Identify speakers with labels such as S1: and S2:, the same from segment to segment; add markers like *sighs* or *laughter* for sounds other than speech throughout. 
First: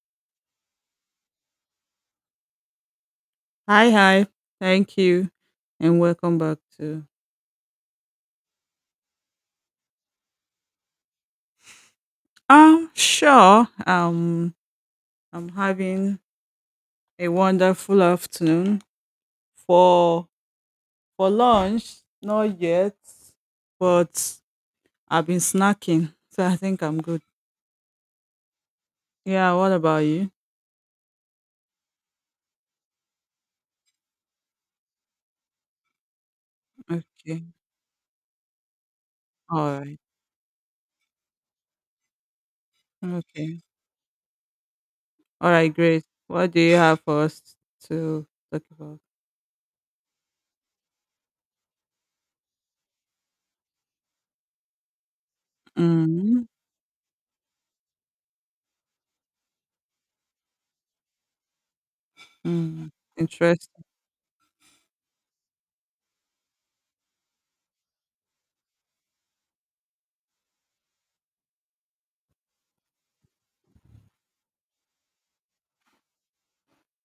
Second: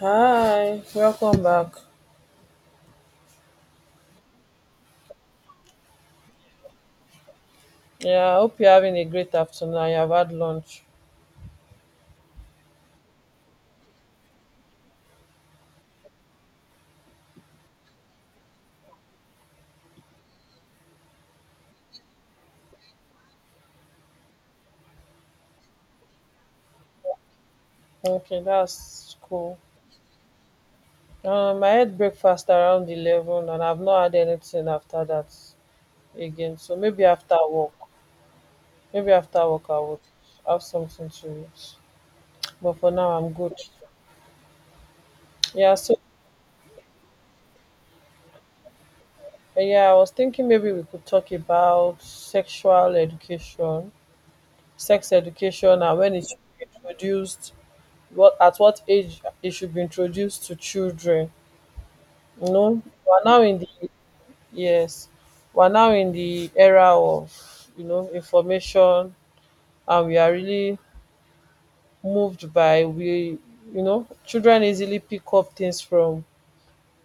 S1: Hi, welcome back.
S2: Hi, hi. Thank you, and welcome back to.
S1: Yeah, I hope you're having a great afternoon and you have had lunch.
S2: Um, sure. Um, I'm having a wonderful afternoon for lunch. Not yet, but I've been snacking, so I think I'm good.
S1: Okay, that's
S2: Yeah.
S1: cool.
S2: What about you?
S1: I had breakfast around 11 and I've not had anything after that again. So maybe after
S2: Okay.
S1: work, I
S2: All right.
S1: would have something to eat. But for now, I'm good.
S2: Okay. All right.
S1: Yeah, so
S2: Great. What do you have for us to talk about?
S1: yeah, I was thinking maybe we could talk about sexual education, sex education, and when it should
S2: Mm.
S1: be introduced, what at what age it should be introduced to children. you know
S2: Mm.
S1: we're now in the,
S2: Interesting.
S1: yes, we're now in the era of information, and we are really moved by, we, children easily pick up things from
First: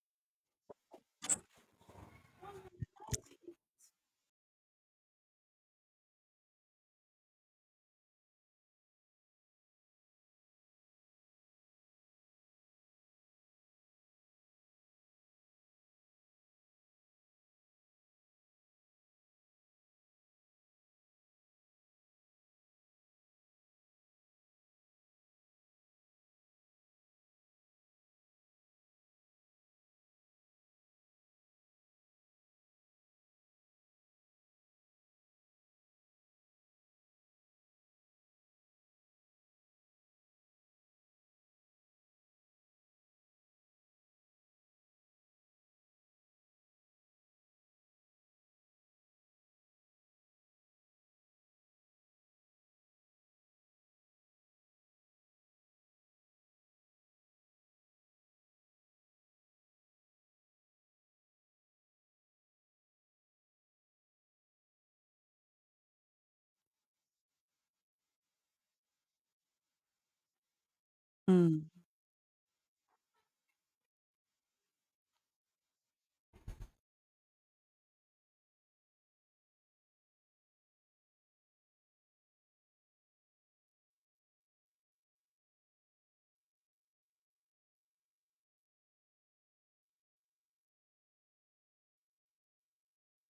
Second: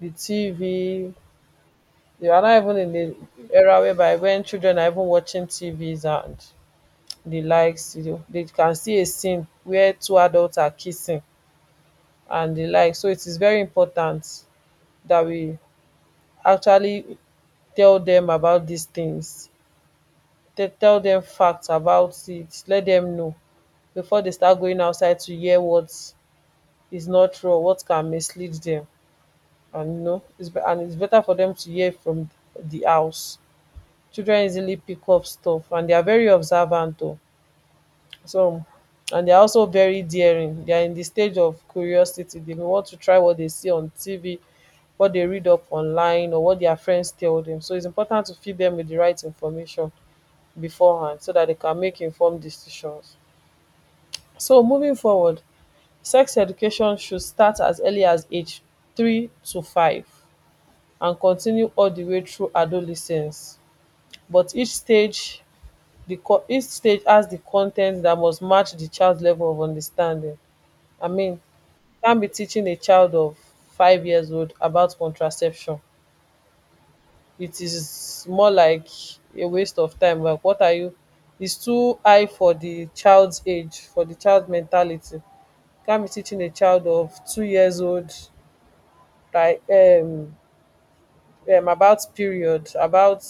S1: the TV. They are not even in the era whereby when children are even watching TVs and the likes, they can see a scene where two adults are kissing and the like. So it is very important that we actually tell them about these things, they tell them facts about it, let them know before they start going outside to hear what is not true or what can mislead them. And, it's better for them to hear from the house. Children easily pick up stuff, and they are very observant too. So, and they are also very daring. They are in the stage of curiosity. They may want to try what they see on TV, what they read up online, or what their friends tell them. So it's important to feed them with the right information beforehand so that they can make informed decisions. So moving forward, sex education should start as early as age 3 to 5 and continue all the way through adolescence, but each stage, the con each stage has the con that must match the child's level of understanding. I mean,
S2: Mm.
S1: can't be teaching a child of 5 years old about contraception. It is more like a waste of time. Like, what are you? It's too high for the child's age, for the child's mentality. Can't be teaching a child of 2 years old like, about period, about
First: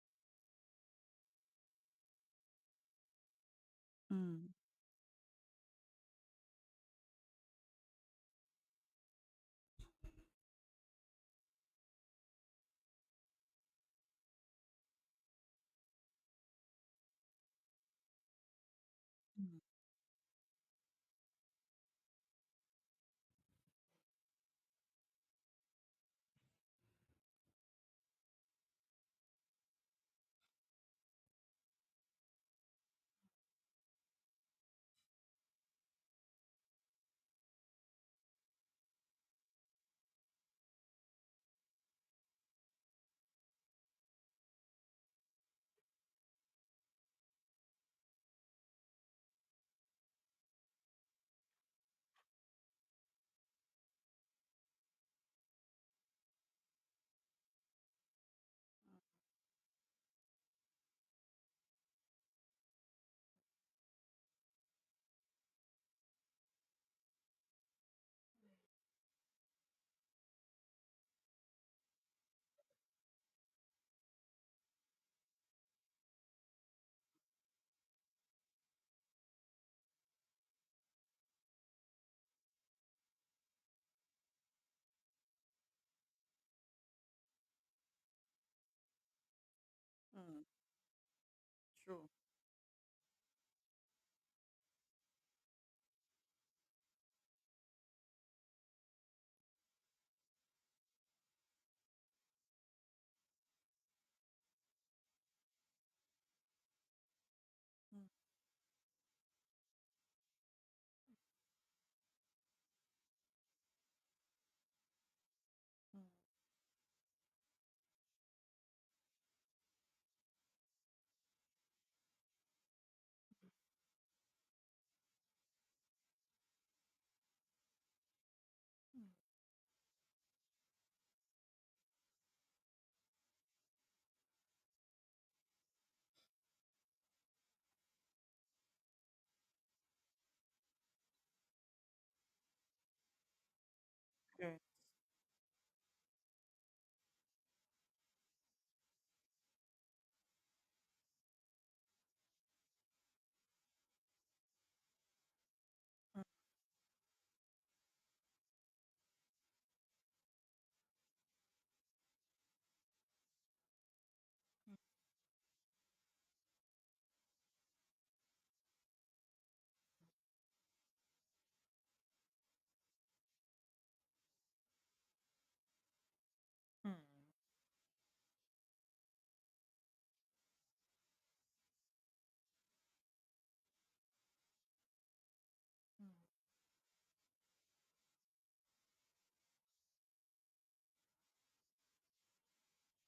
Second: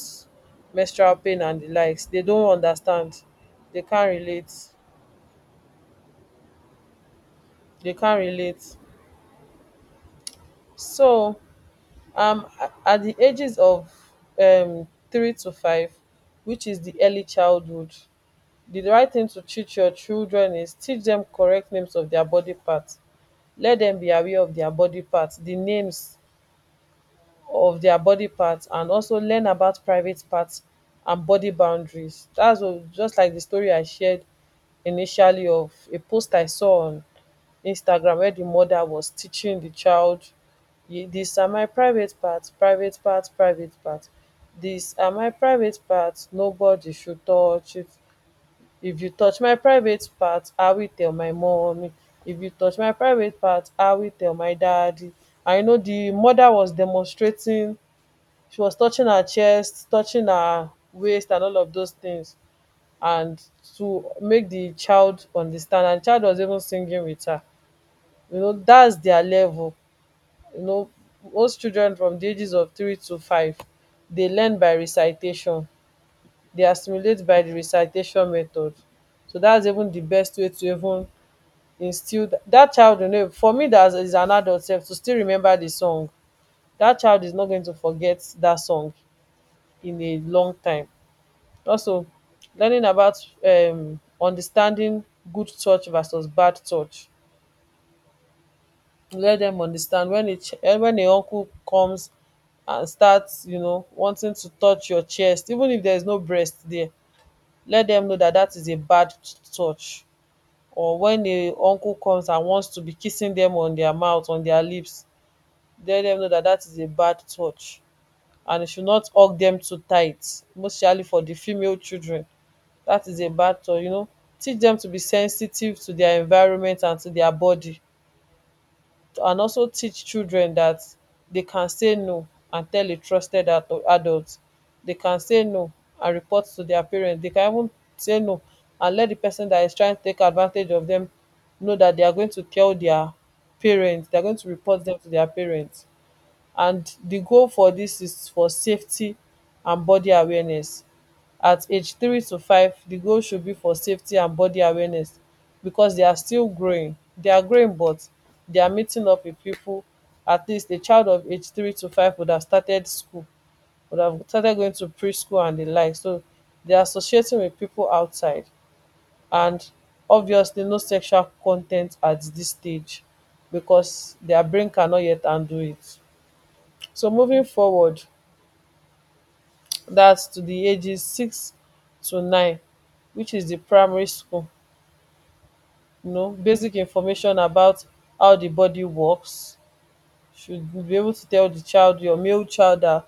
S1: menstrual pain and the likes. They don't understand. They can't relate.
S2: Mm.
S1: They can't relate. So at the ages of 3 to 5, which is the early childhood, the right thing to teach your children is teach them correct names of their body parts. Let them be aware of their body parts, the names of their body parts, and also learn about private parts and body boundaries. Dats just like the story I shared initially of a post I saw on Instagram, where the mother was teaching the child, "Ye- " "These are my private parts, private parts, private parts. These are my private parts, nobody should touch it. If you touch my private parts, I will tell my mummy. If you touch my private parts, I will tell my daddy." I know the mother was demonstrating, she was touching her chest, touching her waist and all of those things, and to make the child understand, and child was even singing with her. You know, that's their level. You know, most children from the ages of 3 to 5, they learn by recitation, they assimilate by the recitation method. So that's even the best way to even instill that child. You know, for me that is an adult sef to still remember the song, that child is not going to forget that song in a
S2: Mm.
S1: long time. Also,
S2: True.
S1: learning about understanding good touch versus bad touch. Let them understand when a ch wen a uncle comes and starts, wanting to touch your chest even if there is no breast there, let them know that that is a bad touch. Or when a uncle comes and wants to be kissing them on their mouth, on their lips, let them know that that is a bad touch, and you should not hug them too tight, mostly for the female children. That is a bad thought, you know. Teach them to be sensitive to their environment and to their body. And also teach children that they can say no and tell a trusted adult. They can say no and report to their parents. They can even say no and let the person that is trying to take advantage of them know that they are going to tell their parents, they are going to
S2: Okay.
S1: report them to their parents. And the goal for this is for safety and body awareness. At age 3 to 5, the goal should be for safety and body awareness, because they are still growing. They are growing but they are meeting up with people. At least a child of age 3 to 5 would have started school, would have started going to preschool and the like, so they are associating with people outside, and obviously no sexual content at this stage, because their brain cannot yet undo it. So moving forward, dat, to the ages 6 to 9, which is the primary school, you know, basic information about how the body works. Should be able to tell the child, your male child, that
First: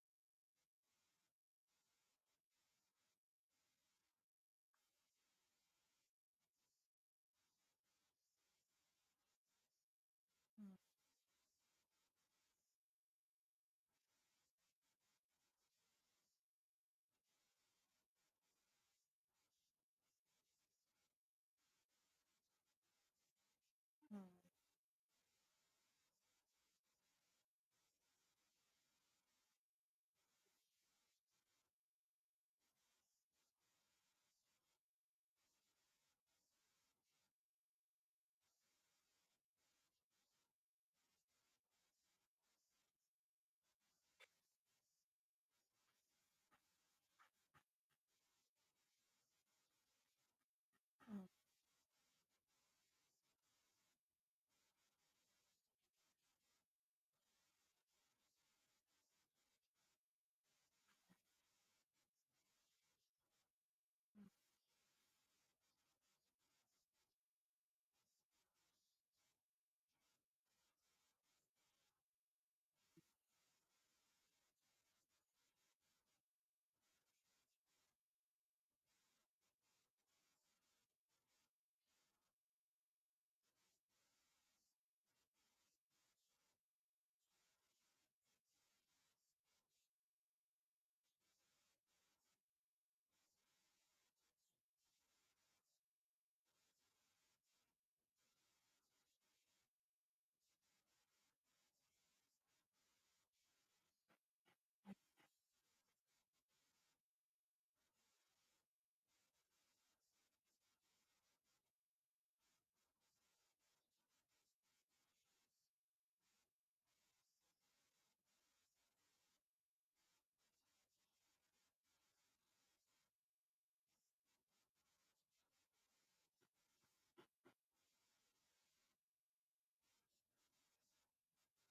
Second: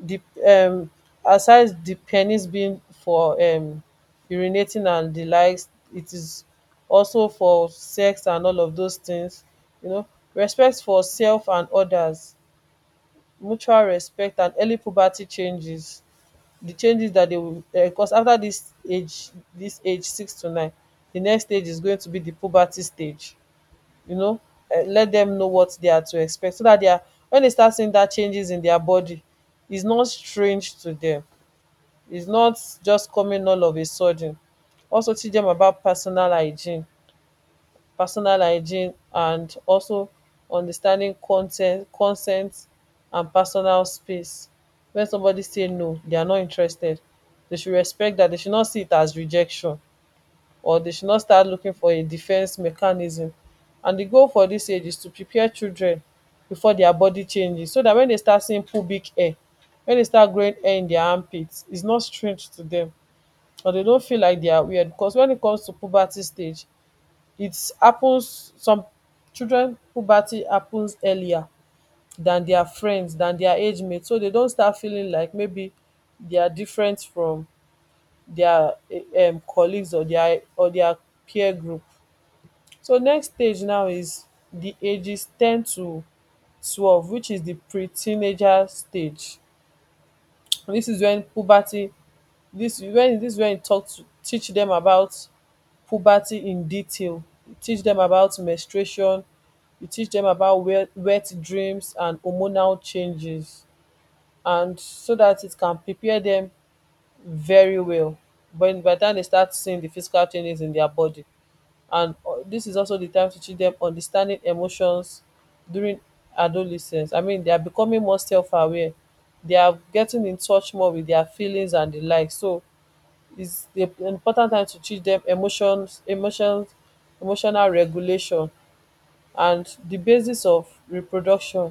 S1: the um aside the penis being for urinating and the likes, it is also for sex and all of those things, you know, respect for self and others, mutual respect and early puberty changes. The changes that they will cause after this age. This age 6 to 9, the next stage is going to be the puberty stage, you know, let them know what they are to expect so that they are, when they start seeing that changes in their body, is not strange to them. It's not just coming all of a sudden. Also teach them about personal hygiene, personal hygiene, and also understanding consent, consent, and personal space. When somebody say no, they are not interested, they should respect that, they should not see it as rejection, or they should not start looking for a defense mechanism. And the goal for this age is to prepare children before their body changes, so that when they start seeing pubic hair, when they start growing hair in their armpits, it's not strange to them, or they don't feel like they are weird, because when it comes to puberty stage, it happens, some children puberty happens earlier than their friends, than their age mates, so dey don start feeling like maybe they are different from dia, colleagues, or their, or their peer group. So next stage now is the ages 10 to 12, which is the pre-teenager stage. This is when puberty, dis when, this is wen e talk to, teach them about puberty in detail. You teach them about menstruation, you teach them about wet dreams and hormonal changes, and so that it can prepare them very well but by di time dem start seeing the physical changes in their body. And this is also the time to teach them understanding emotions during adolescence. I mean, they are becoming more self-aware, they are getting in touch more with their feelings and the like, so is the important time to teach dem emotions, emotional regulation, and the basis of reproduction.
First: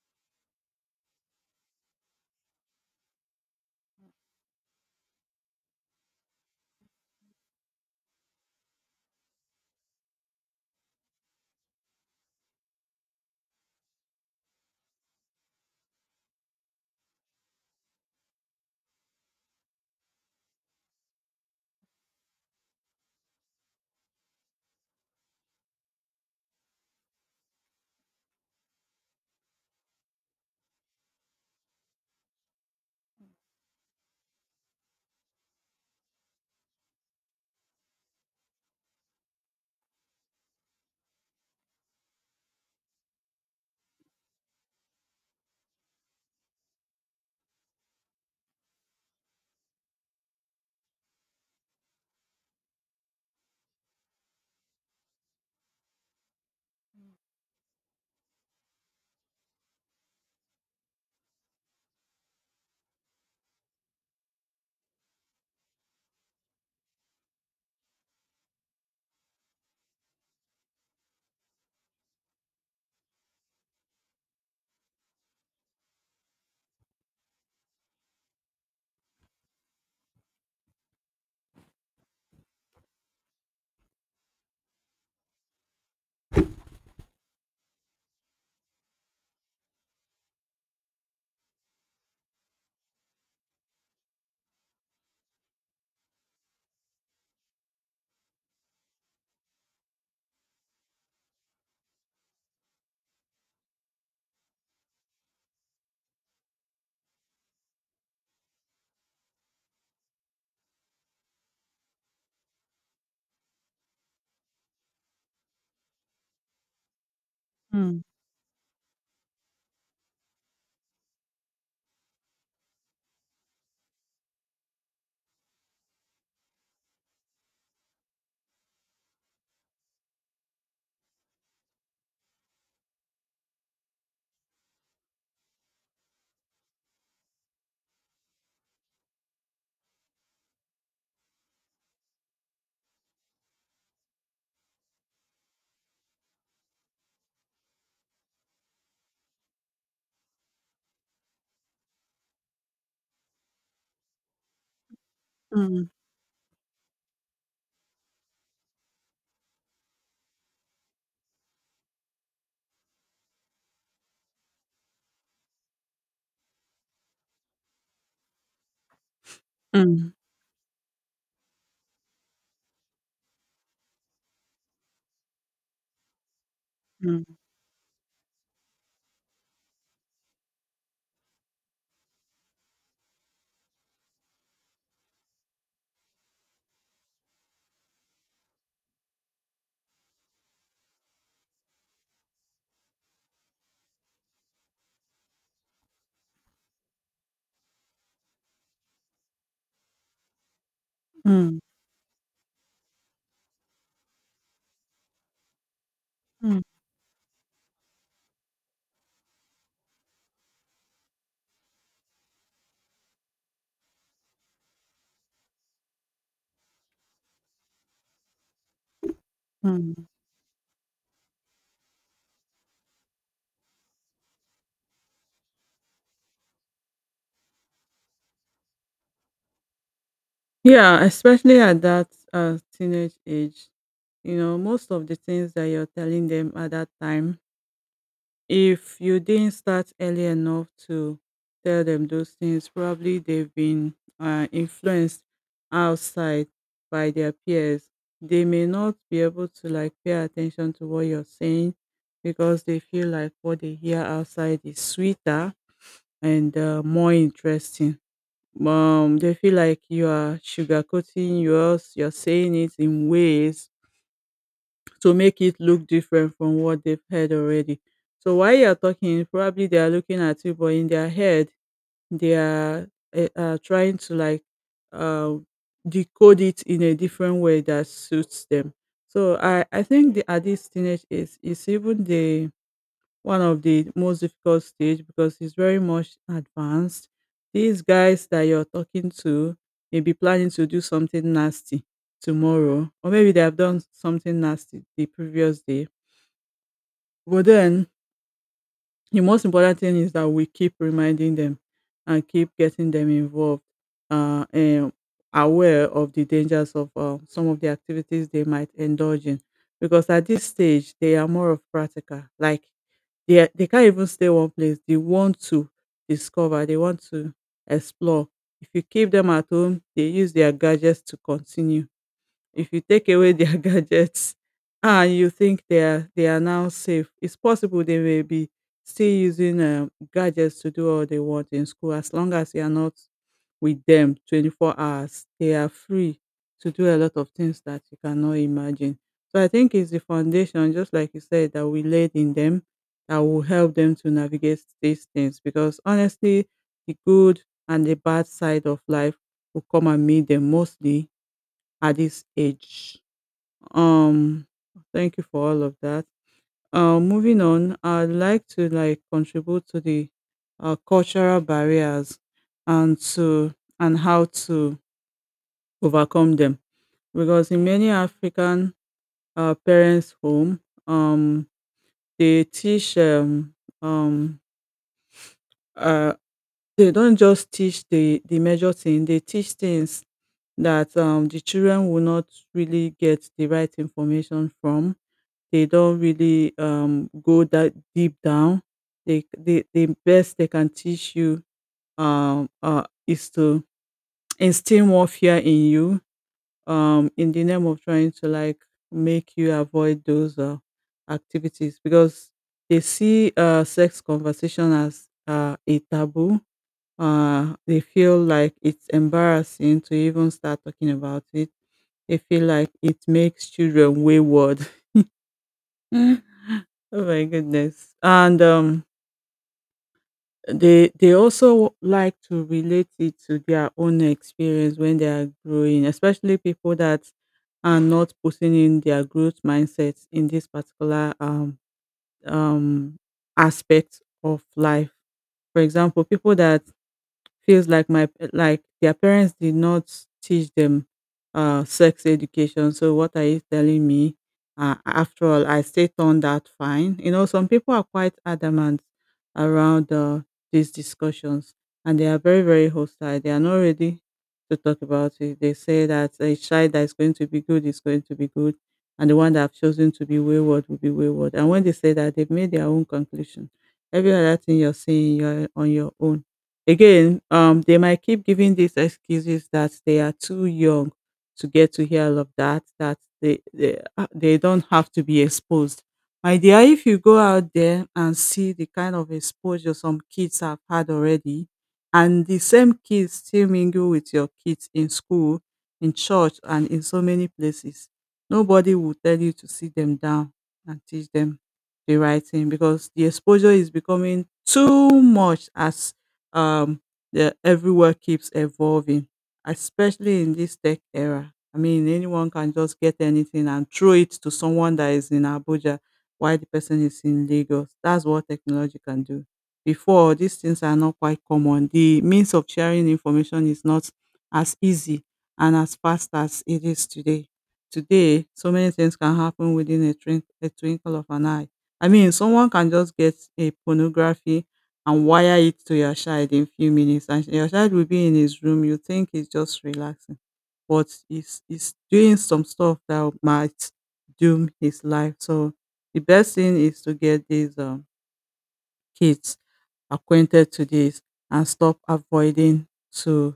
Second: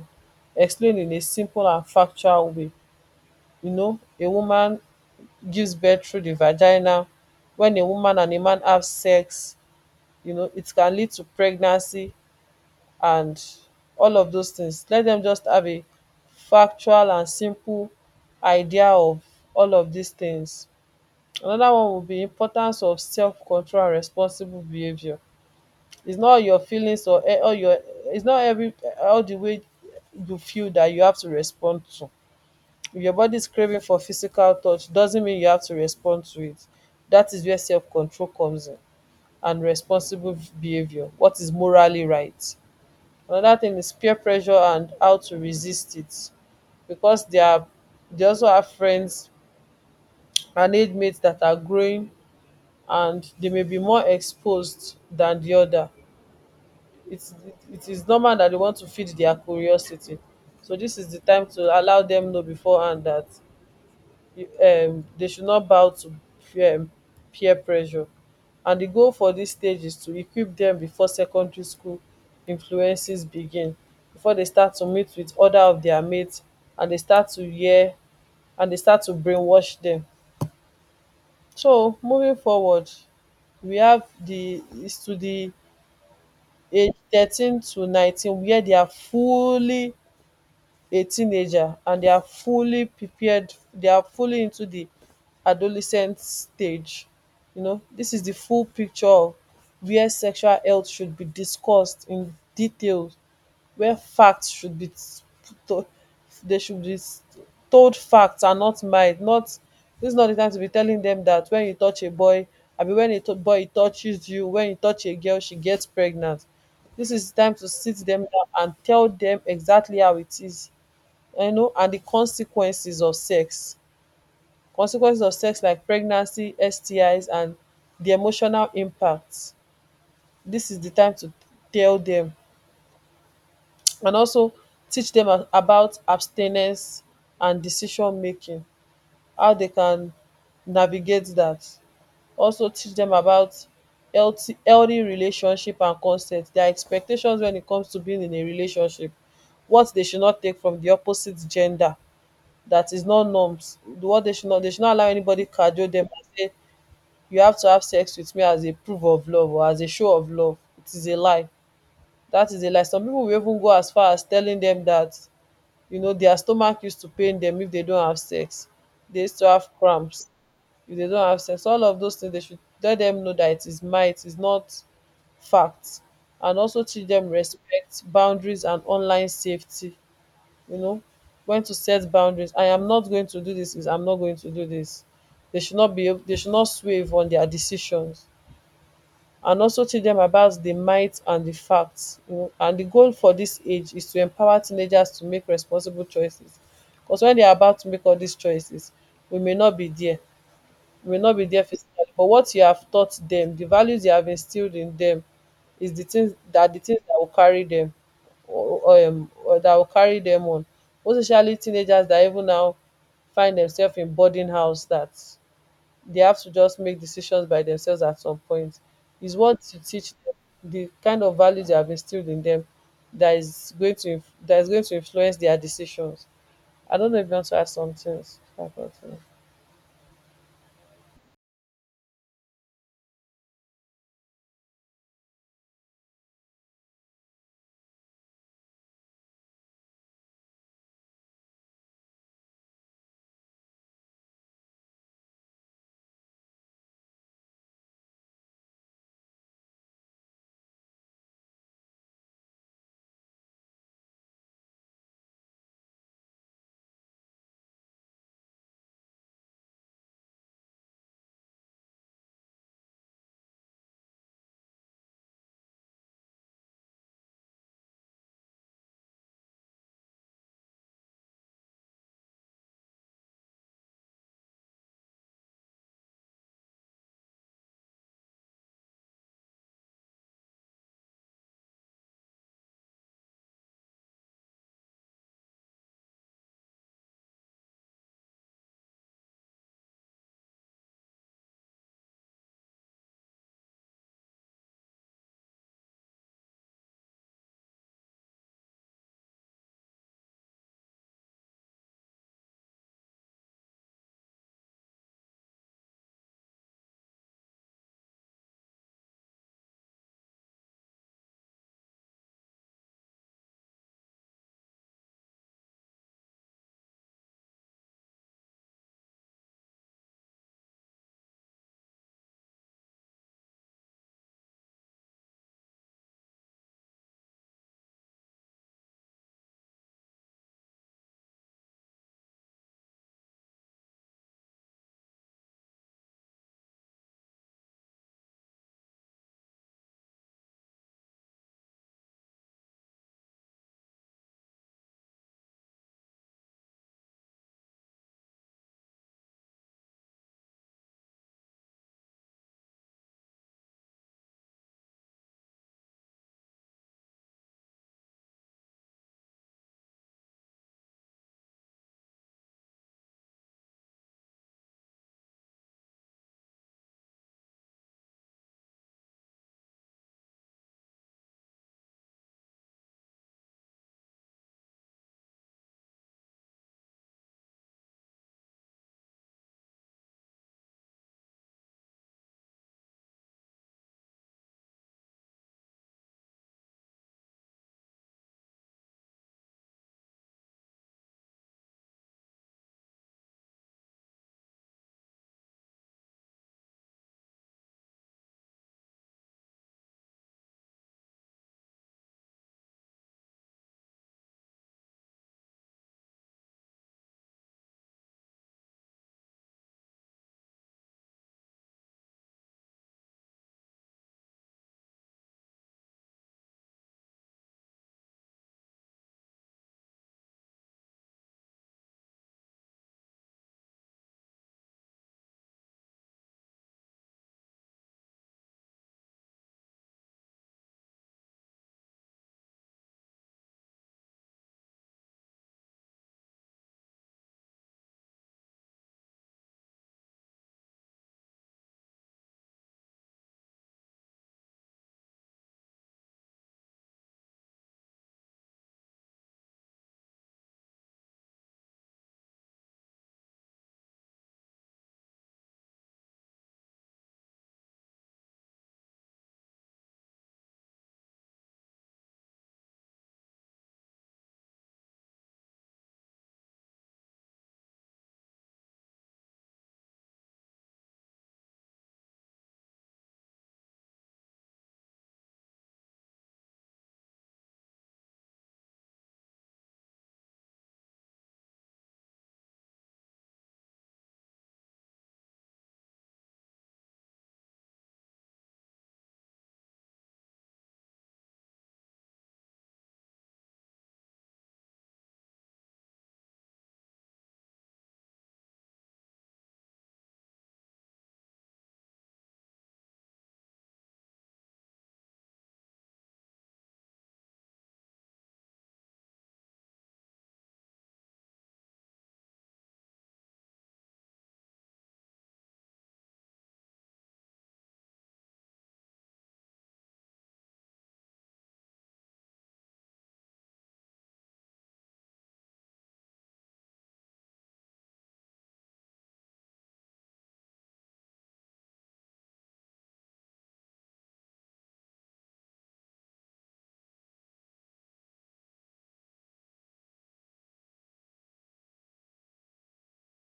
S1: Explain in a simple and factual way. You know, a woman gives birth through the vagina. When a woman and a man have sex, you know, it can lead to pregnancy and all of those things. Let them just have a factual and simple idea of all of these things. Another one would be importance of self-control and responsible behaviour. It's not your feelings or e- all your it's not every, all the way you feel that you have to respond to. If your body is craving for physical touch, doesn't mean you have to respond to it. That is where self-control comes in and responsible behaviour. What is morally right? Another thing is peer pressure and how to resist it, because they are, they also have friends and age mates that are growing, and they may be more exposed dan di oda. It is normal that they want to feed their curiosity, so this is the time to allow them know beforehand that they should not bow to um peer pressure. And the goal for this stage is to equip them before secondary school influences begin, before they start to meet with other of their mates and they start to hear, and they start to brainwash them. So moving forward, we have the is to the age 13 to 19, where they are fully a teenager and they are fully prepared, they are fully into the adolescent stage. You know, this is the full picture of where sexual health should be discussed in details, where facts should be, to- they should be, told facts and not might not. This is not the time to be telling them that when you touch a boy, I mean, when a to boy touches you, when you touch a girl, she gets pregnant. This is the time to sit
S2: Mm.
S1: them down and tell them exactly how it is, you know, and the consequences of sex, consequences of sex like pregnancy, STIs, and the emotional impact. This is the time to tell them, and also teach dem about abstinence and decision making, how they can navigate that. Also teach them about healthy relationship and consent, their expectations when it comes to being in a relationship, what they should not take from the opposite gender. That is not norms, what they should not, they should not allow anybody cajole them and say, you have to have sex with me as a proof of love or as a show of love, it is a lie. That is a lie. Some people will even go as far as telling them that, you know, their stomach used to pain them if they don't have sex. They used to have
S2: Mm,
S1: cramps if they don't have sex, all of those things. They should let them know that it is myth, is not fact. And also teach them
S2: mm,
S1: respect boundaries and online safety. You know, when to set boundaries. I am not going to do this. Is, I'm not going to do this. They should not be, they should not swerve on their decisions. And also teach dem about di might and di facts. You know, and di goal for dis age is to empower teenagers to make responsible choices. Because when they are about to make all these choices, we may not be there. We may not be
S2: mm,
S1: there physically, but what you have taught them, the values you have instilled in them, is the things
S2: mm,
S1: that, will carry dem, or that will carry them on. Most especially teenagers that even now find themselves in boarding house, that they have to just make decisions by themselves at some point. Is what you
S2: mm.
S1: teach them, the kind of values you have instilled in them, that is going to, influence their decisions. I don't know if you want to add some things about it.
S2: Yeah, especially at that teenage age, you know, most of the things that you're telling them at that time, if you didn't start early enough to tell them those things, probably they've been influenced outside by their peers. They may not be able to like pay attention to what you're saying because they feel like what they hear outside is sweeter and more interesting. They feel like you are sugarcoating yours, you're saying it in ways to make it look different from what they've heard already. So while you're talking, probably they are looking at you, but in their head, they are trying to like uh, decode it in a different way that suits them. So I think the, at this teenage age, it's even the one of the most difficult stage because it's very much advanced. These guys that you're talking to may be planning to do something nasty tomorrow, or maybe they have done something nasty the previous day. But then the most important thing is that we keep reminding them and keep getting them involved and aware of the dangers of some of the activities they might indulge in. Because at this stage, they are more of practical. Like they can't even stay one place. They want to discover, they want to explore. If you keep them at home, they use their gadgets to continue. If you take away their *laughs* gadgets and you think they are now safe, it's possible they may be still using gadgets to do all they want in school. As long as you are not with them 24 hours, they are free to do a lot of things that you cannot imagine. So I think it's the foundation, just like you said, that we laid in them that will help them to navigate these things. Because honestly, the good and the bad side of life will come and meet them mostly at this age. Um, Thank you for all of that. Moving on, I'd like to like contribute to the cultural barriers and to and how to overcome them because in many African parents' home, um, they teach um, uh, they don't just teach the major thing; they teach things that the children will not really get the right information from. They don't really go that deep down. The best they can teach you is to instill more fear in you, in the name of trying to like make you avoid those activities because they see sex conversation as a taboo. They feel like it's embarrassing to even start talking about it. They feel like it makes children wayward. *laughs* Oh my goodness. And they also like to relate it to their own experience when they are growing, especially people that are not putting in their growth mindset in this particular um aspect of life. For example, people that feels like my like their parents did not teach them sex education. So what are you telling me? After all, I still turned out fine. You know, some people are quite adamant around these discussions, and they are very very hostile. They are not ready to talk about it. They say that a child that is going to be good is going to be good, and the one that have chosen to be wayward will be wayward. And when they say that, they've made their own conclusion. Every other thing you're saying, you're on your own. Again, they might keep giving these excuses that they are too young to get to hear all of that, that they don't have to be exposed. My dear, if you go out there and see the kind of exposure some kids have had already, and the same kids still mingle with your kids in school, in church, and in so many places, nobody will tell you to sit them down and teach them the right thing because the exposure is becoming too much as um, the everywhere keeps evolving, especially in this tech era. I mean, anyone can just get anything and throw it to someone that is in Abuja while the person is in Lagos. That's what technology can do. Before, these things are not quite common. The means of sharing information is not as easy and as fast as it is today. Today, so many things can happen within twink- a twinkle of an eye. I mean, someone can just get a pornography and wire it to your child in few minutes and your child will be in his room you think he's just relaxing but he's doing some stuff that might doom his life, so the best thing is to get these kids acquainted to this and stop avoiding to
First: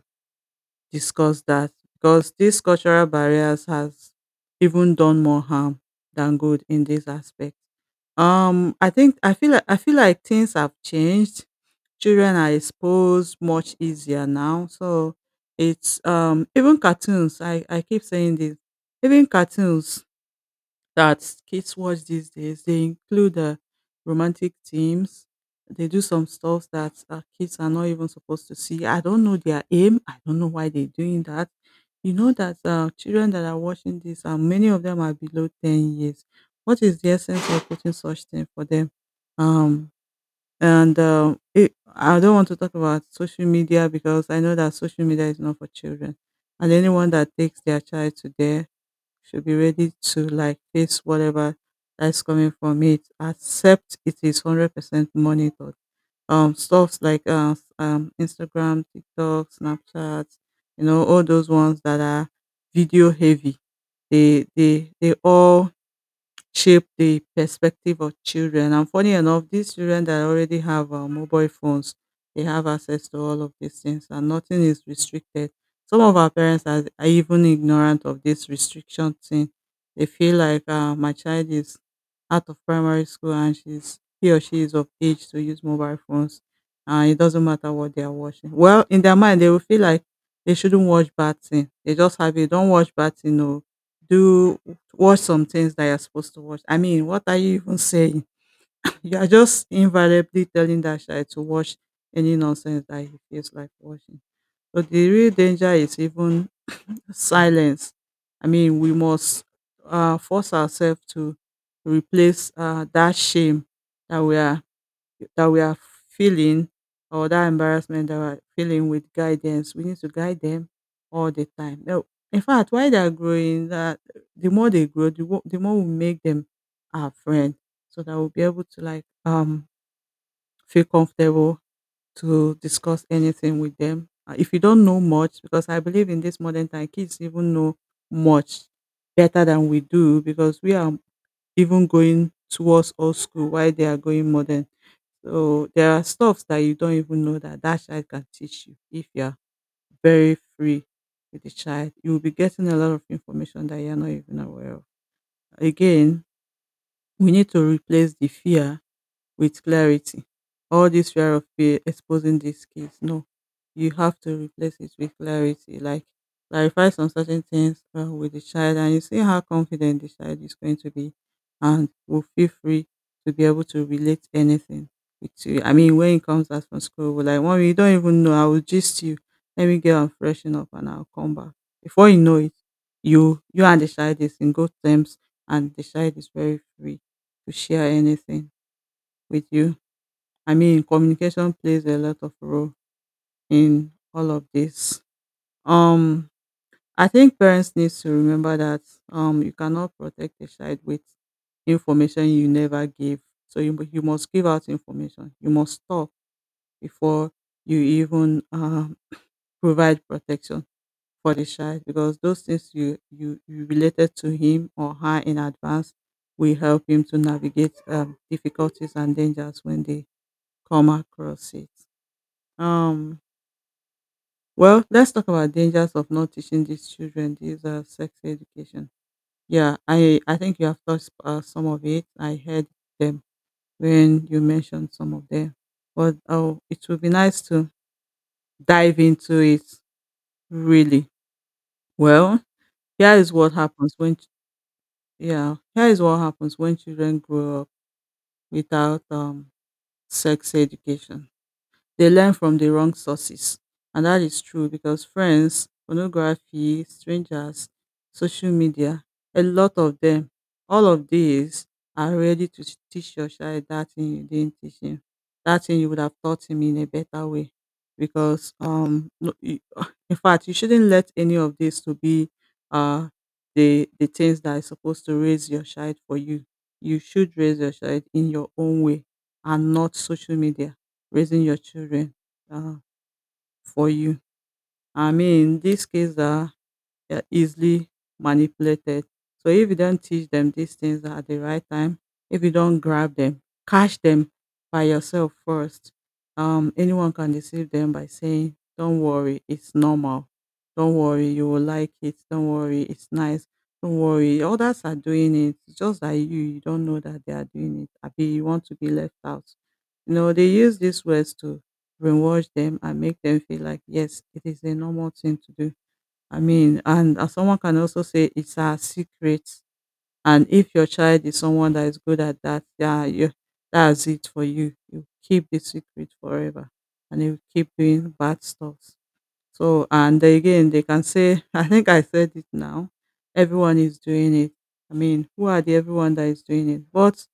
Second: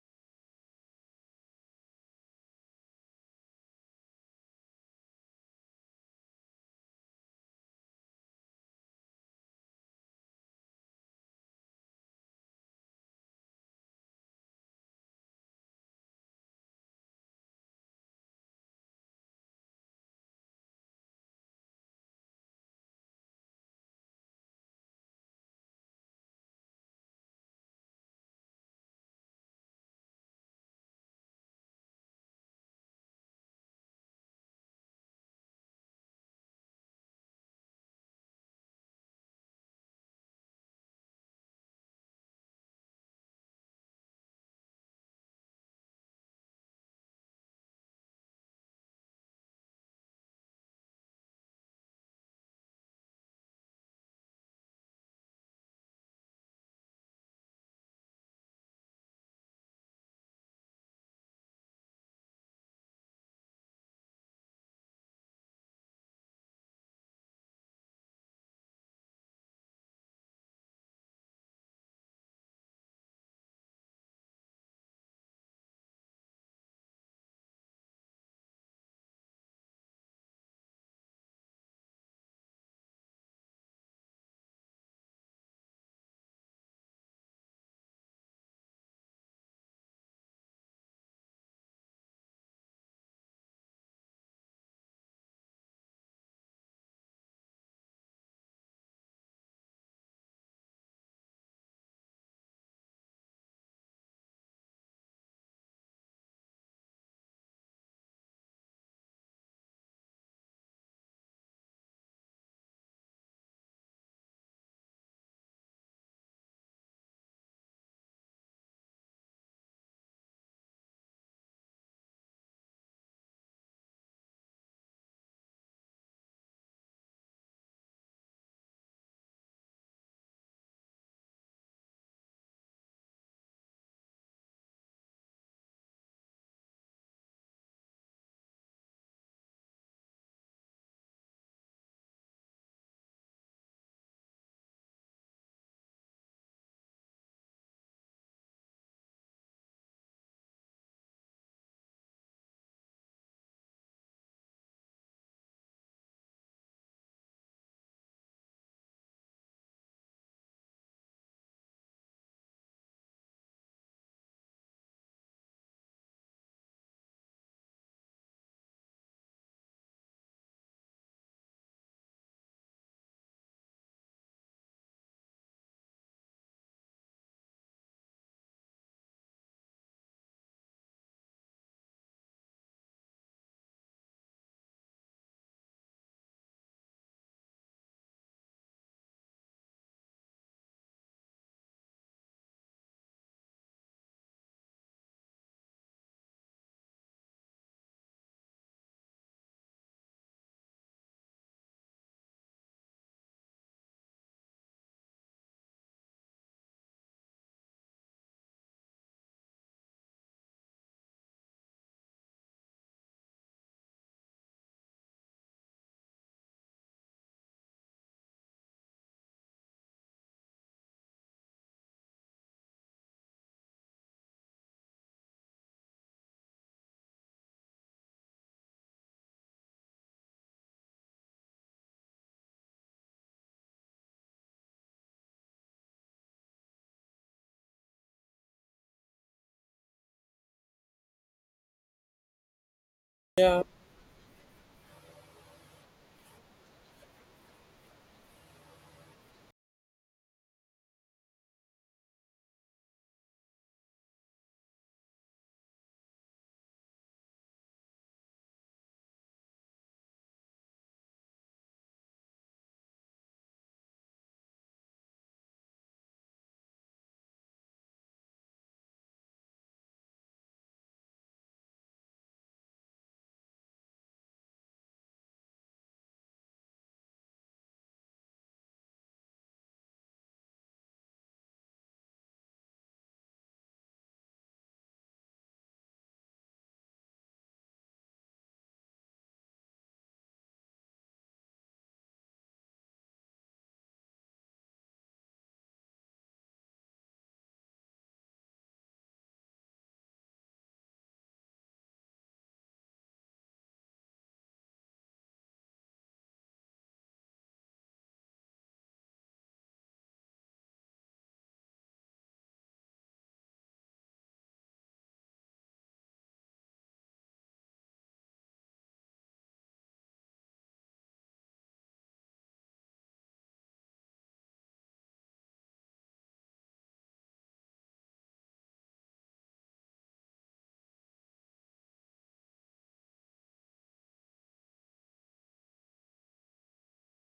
S2: discuss that because these cultural barriers has even done more harm than good in this aspect. I feel like things have changed. Children are exposed much easier now, so it's even cartoons. I keep saying this. Even cartoons that kids watch these days. They include romantic themes. They do some stuff that kids are not even supposed to see. I don't know their aim. I don't know why they're doing that. You know that children that are watching this, many of them are below 10 years. What is the essence of putting such thing for them? Um, I don't want to talk about social media because I know that social media is not for children. And anyone that takes their child to there should be ready to like face whatever that's coming from it, accept it is 100% monitored. Stuffs like Instagram, TikTok, Snapchat, you know, all those ones that are video heavy, they all shape the perspective of children. And funny enough, these children that already have mobile phones, they have access to all of these things, and nothing is restricted. Some of our parents are even ignorant of this restriction thing. They feel like my child is out of primary school and she's he or she is of age to use mobile phones, and it doesn't matter what they are watching. Well, in their mind, they will feel like they shouldn't watch bad thing. They just have it. Don't watch bad thing. No, do watch some things that you're supposed to watch. I mean, what are you even saying? *laughs* You are just invariably telling that child to watch any nonsense that he feels like watching. But the real danger is even silence. I mean, we must force ourselves to replace that shame that we are that we are feeling or that embarrassment that we're feeling with guidance. We need to guide them all the time. No, in fact, while they're growing, that the more they grow, the more we make them our friend, so that we'll be able to like feel comfortable to discuss anything with them. If you don't know much, because I believe in this modern time, kids even know much better than we do because we are even going towards old school while they are going modern, so there are stuffs that you don't even know that that child can teach you if you are very free with the child. You will be getting a lot of information that you are not even aware of. Again, we need to replace the fear with clarity. All this fear of fear exposing these kids. No, you have to replace it with clarity. Like clarify some certain things with the child, and you see how confident the child is going to be, and will feel free to be able to relate anything with you. I mean, when it comes out from school, we're like, "Mommy, you don't even know. I will gist you. Let me get and freshen up, and I'll come back." Before you know it, you and the child is in good terms, and the child is very free to share anything with you. I mean, communication plays a lot of role in all of this. Um, I think parents need to remember that you cannot protect a child with information you never give. So you must give out information. You must talk before you even provide protection for the child because those things you related to him or her in advance will help him to navigate difficulties and dangers when they come across it. Um, Well, let's talk about dangers of not teaching these children these sex education. Yeah, I think you have touched some of it. I heard them when you mentioned some of them, but oh, it would be nice to dive into it really. Well, here is what happens when ch- yeah, here is what happens when children grow up without sex education. They learn from the wrong sources, and that is true because friends, pornography, strangers, social media, a lot of them, all of these are ready to teach your child that thing you didn't teach him, that thing you would have taught him in a better way. Because no, *sighs* *laughs* in fact, you shouldn't let any of this to be uh the things that is supposed to raise your child for you. You should raise your child in your own way and not social media raising your children uh, for you. I mean, in this case, they're easily manipulated. So if you don't teach them these things at the right time, if you don't grab them, catch them by yourself first. Anyone can deceive them by saying, "Don't worry, it's normal. Don't worry, you will like it. Don't worry, it's nice. Don't worry, others are doing it. It's just that you don't know that they are doing it. Abi, you want to be left out." You know, they use these words to brainwash them and make them feel like yes, it is a normal thing to do. I mean, and someone can also say it's our secret. And if your child is someone that is good at that, yeah, you, that's it for you. You keep the secret forever, and you keep doing bad stuff. So and then again they can say *laughs* I think I said it now. Everyone is doing it. I mean, who are the everyone that is doing it? But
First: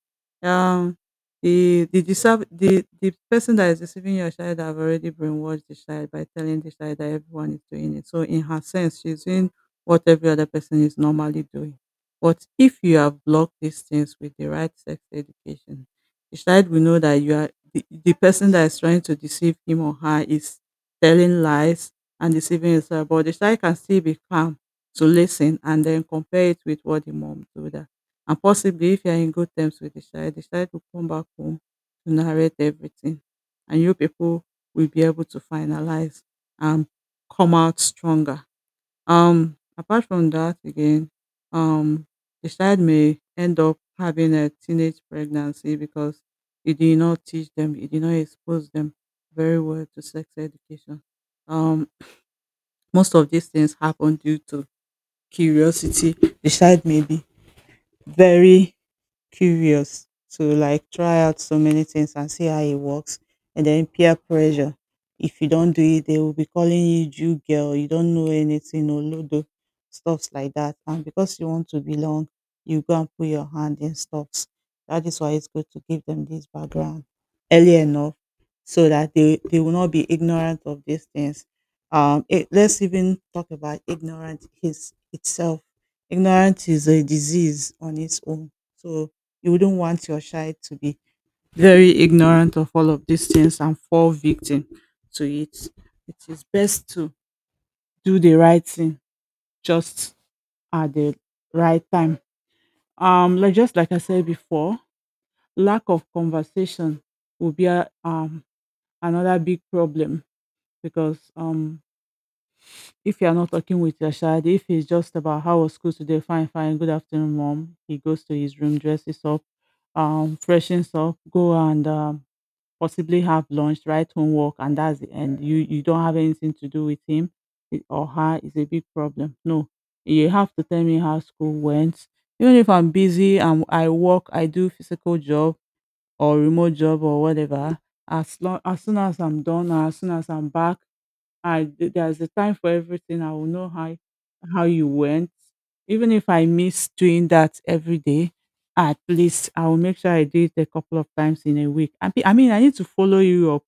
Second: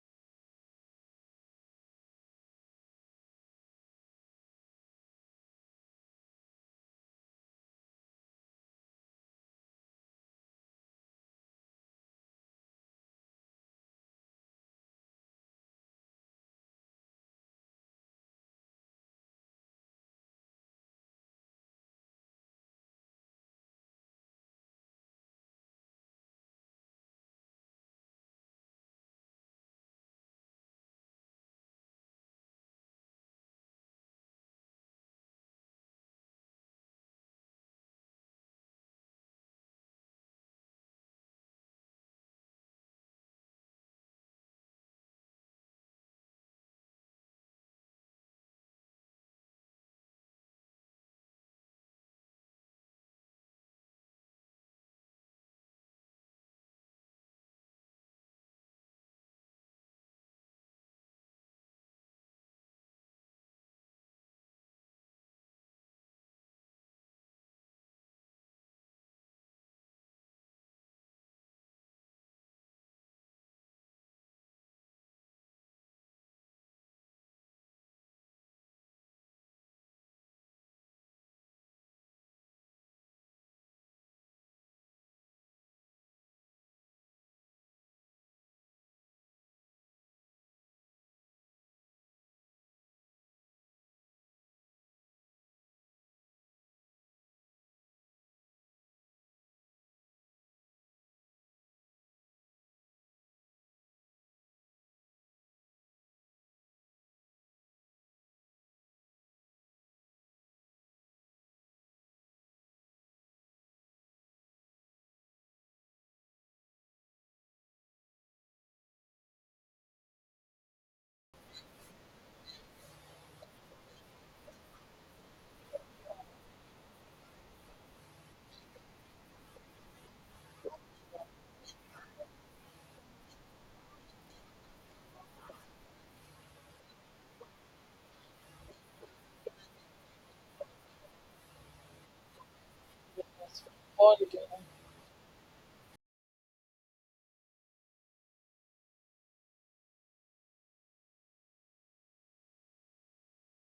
S2: um the deserve, the person that is receiving your child have already brainwashed the child by telling the child that everyone is doing it. So in her sense, she's doing what every other person is normally doing. But if you have blocked these things with the right sex education, the child will know that the person that is trying to deceive him or her is telling lies and deceiving yourself. But the child can still be calm to listen and then compare it with what the mom told her. And possibly, if you are in good terms with the child will come back home to narrate everything, and you people will be able to finalize and come out stronger. Apart from that, again, um, the child may end up having a teenage pregnancy because you did not teach them, you did not expose them very well to sex education. Um, Most of these things happen due to curiosity. The child may be very curious to like try out so many things and see how it works. And then peer pressure. If you don't do it, they will be calling you Jew girl, you don't know anything or lodo, stuffs like that. And because you want to belong, you go and put your hand in stuffs. That is why it's good to give them this background early enough so that they will not be ignorant of these things. Let's even talk about ignorance is itself. Ignorance is a disease on its own. So you wouldn't want your child to be very ignorant of all of these things and fall victim to it. It is best to do the right thing just at the right time. Like just like I said before, lack of conversation will be a, another big problem because if you are not talking with your child, if it's just about how was school today, fine, fine, good afternoon, mom. He goes to his room, dresses up, freshens up, go and possibly have lunch, write homework, and that's the end. You don't have anything to do with him or her is a big problem. No, you have to tell me how school went. Even if I'm busy and I work, I do physical job or remote job or whatever, as long as soon as I'm done or as soon as I'm back, there's a time for everything. I will know
S1: All the-
S2: how you went. Even if I miss doing that every day, at least I will make sure I do it a couple of times in a week. I mean, I need to follow you up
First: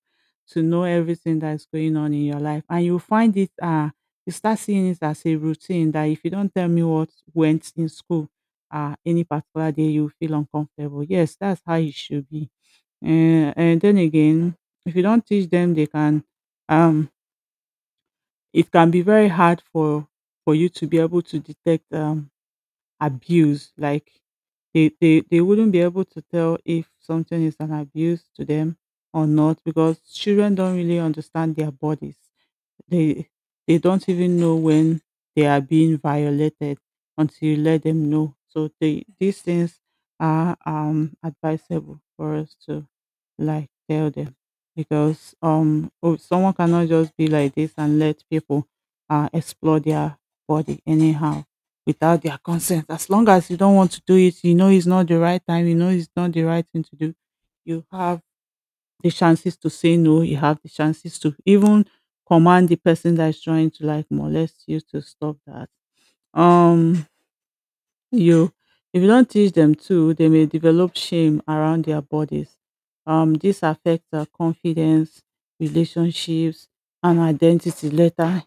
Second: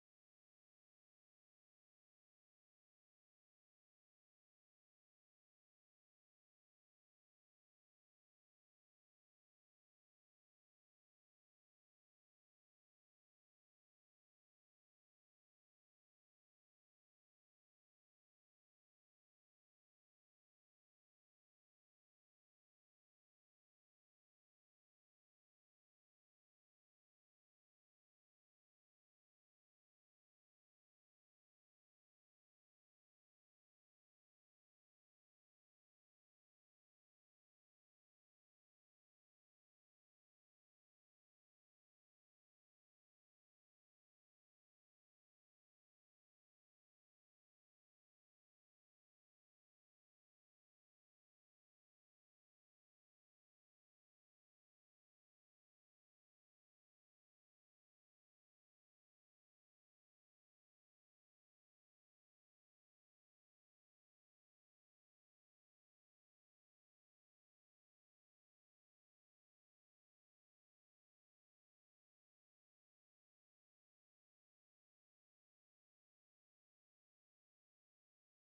S2: to know everything that's going on in your life, and you find it. You start seeing it as a routine that if you don't tell me what went in school, any particular day, you feel uncomfortable. Yes, that's how it should be. And then again, if you don't teach them, they can um it can be very hard for you to be able to detect abuse. Like they wouldn't be able to tell if something is an abuse to them or not because children don't really understand their bodies. They they don't even know when they are being violated until you let them know. So they these things are advisable for us to like tell them because oh, someone cannot just be like this and let people explore their body anyhow without their consent. As long as you don't want to do it, you know it's not the right time, you know it's not the right thing to do. You have the chances to say no, you have the chances to even command the person that is trying to like molest you to stop that. Um, you If you don't teach them to, they may develop shame around their bodies. This affects their confidence, relationships, and identity later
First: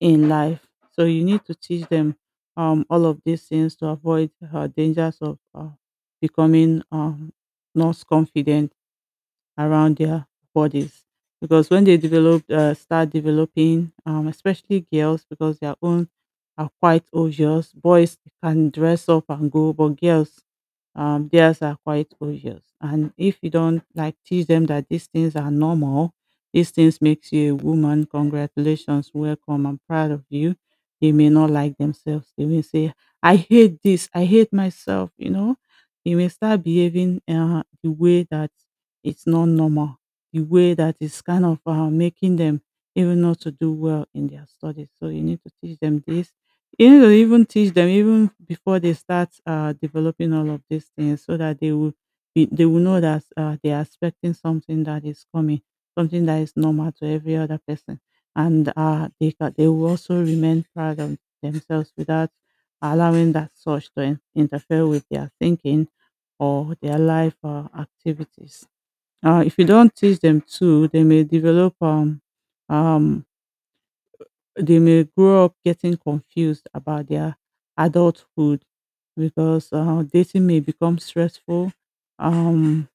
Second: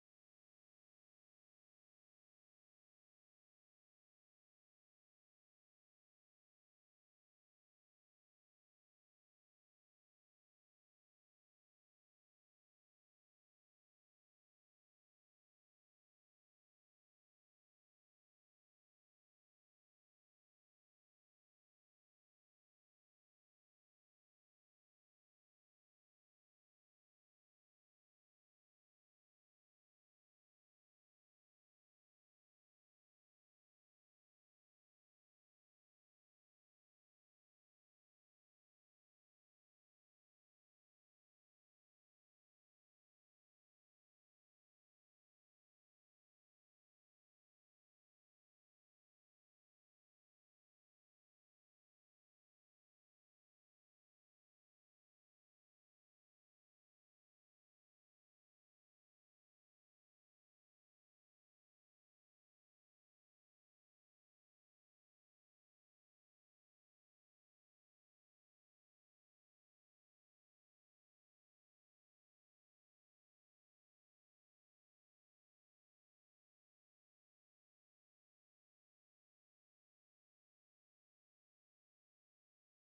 S2: in life. So you need to teach them all of these things to avoid dangers of becoming not confident around their bodies because when they develop start developing especially girls because their own are quite obvious, boys can dress up and go but girls theirs are quite obvious and if you don't like teach them that these things are normal, these things makes you a woman, congratulations, welcome, I'm proud of you, they may not like themselves, they may say I hate this, I hate myself, you know, they may start behaving the way that it's not normal. The way that is kind of making them even not to do well in their studies. So you need to teach them this. You need to even teach them even before they start developing all of these things, so that they will they will know that they are expecting something that is coming, something that is normal to every other person, and they will also remain proud of themselves without allowing that such to interfere with their thinking or their life activities. If you don't teach them too, they may develop um they may grow up getting confused about their adulthood because dating may become stressful. Um,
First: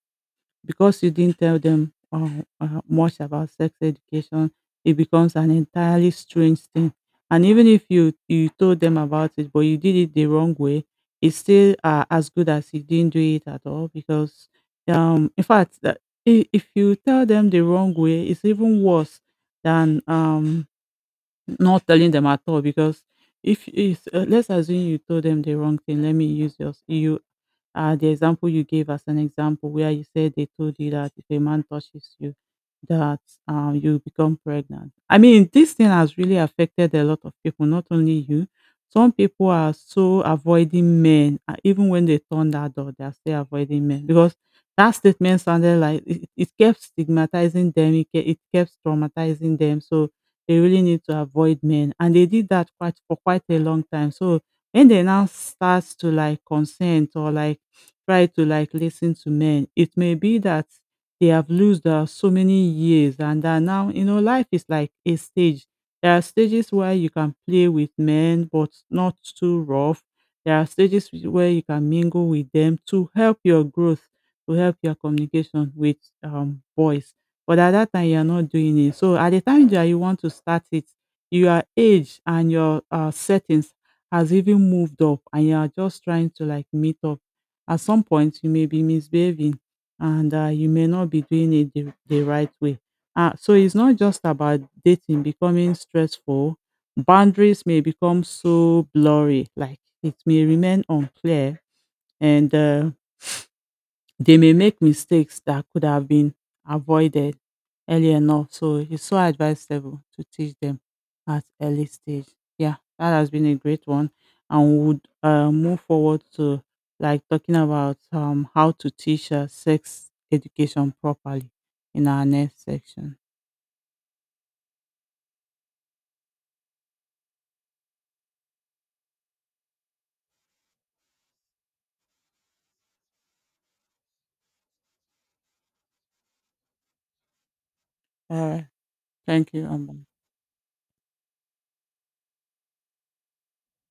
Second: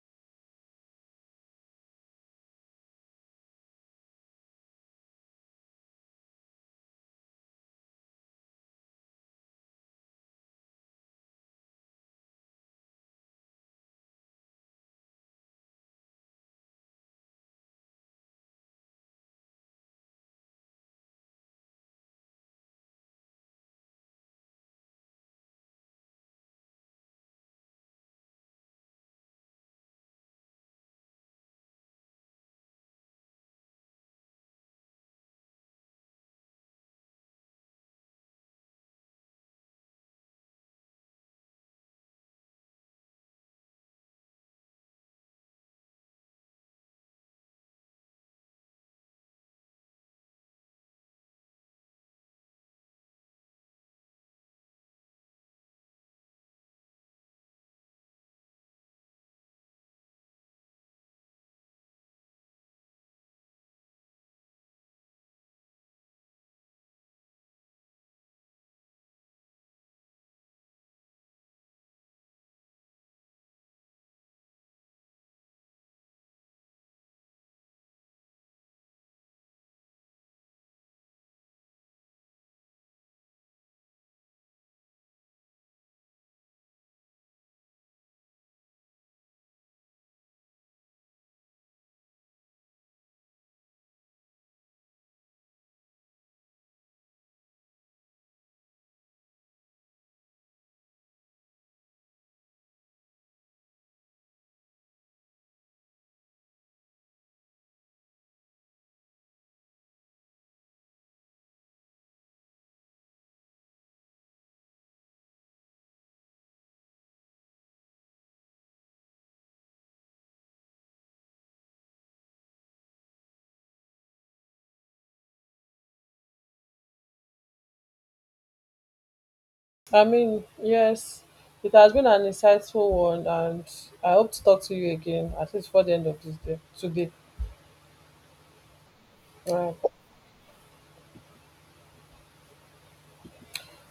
S2: because you didn't tell them much about sex education, it becomes an entirely strange thing. And even if you told them about it, but you did it the wrong way, it's still as good as you didn't do it at all. Because in fact, if you tell them the wrong way, it's even worse than not telling them at all because if is let's assume you told them the wrong thing. Let me use yours. You The example you gave as an example where you said they told you that if a man touches you, that you become pregnant. I mean, this thing has really affected a lot of people, not only you. Some people are so avoiding men, even when they turn that door, they are still avoiding men because that statement sounded like it kept stigmatizing them, it kept traumatizing them. So they really need to avoid men. And they did that quite for quite a long time. So when they now start to like consent or like try to like listen to men, it may be that they have lost so many years and that now, you know, life is like a stage. There are stages where you can play with men, but not too rough. There are stages where you can mingle with them to help your growth, to help your communication with boys, but at that time, you are not doing it. So at the time that you want to start it, your age and your settings has even moved up, and you are just trying to like meet up. At some point, you may be misbehaving, and you may not be doing it the right way. So it's not just about dating becoming stressful. Boundaries may become so blurry, like it may remain unclear, and they may make mistakes that could have been avoided early enough. So it's so advisable to teach them at early stage. Yeah, that has been a great one, and we would move forward to like talking about how to teach sex education properly in our next section.
S1: I mean, yes, it has been an insightful one, and I hope to talk to you again, at least for the end of this day today.
S2: All right, thank you,
S1: All right.
S2: Amber.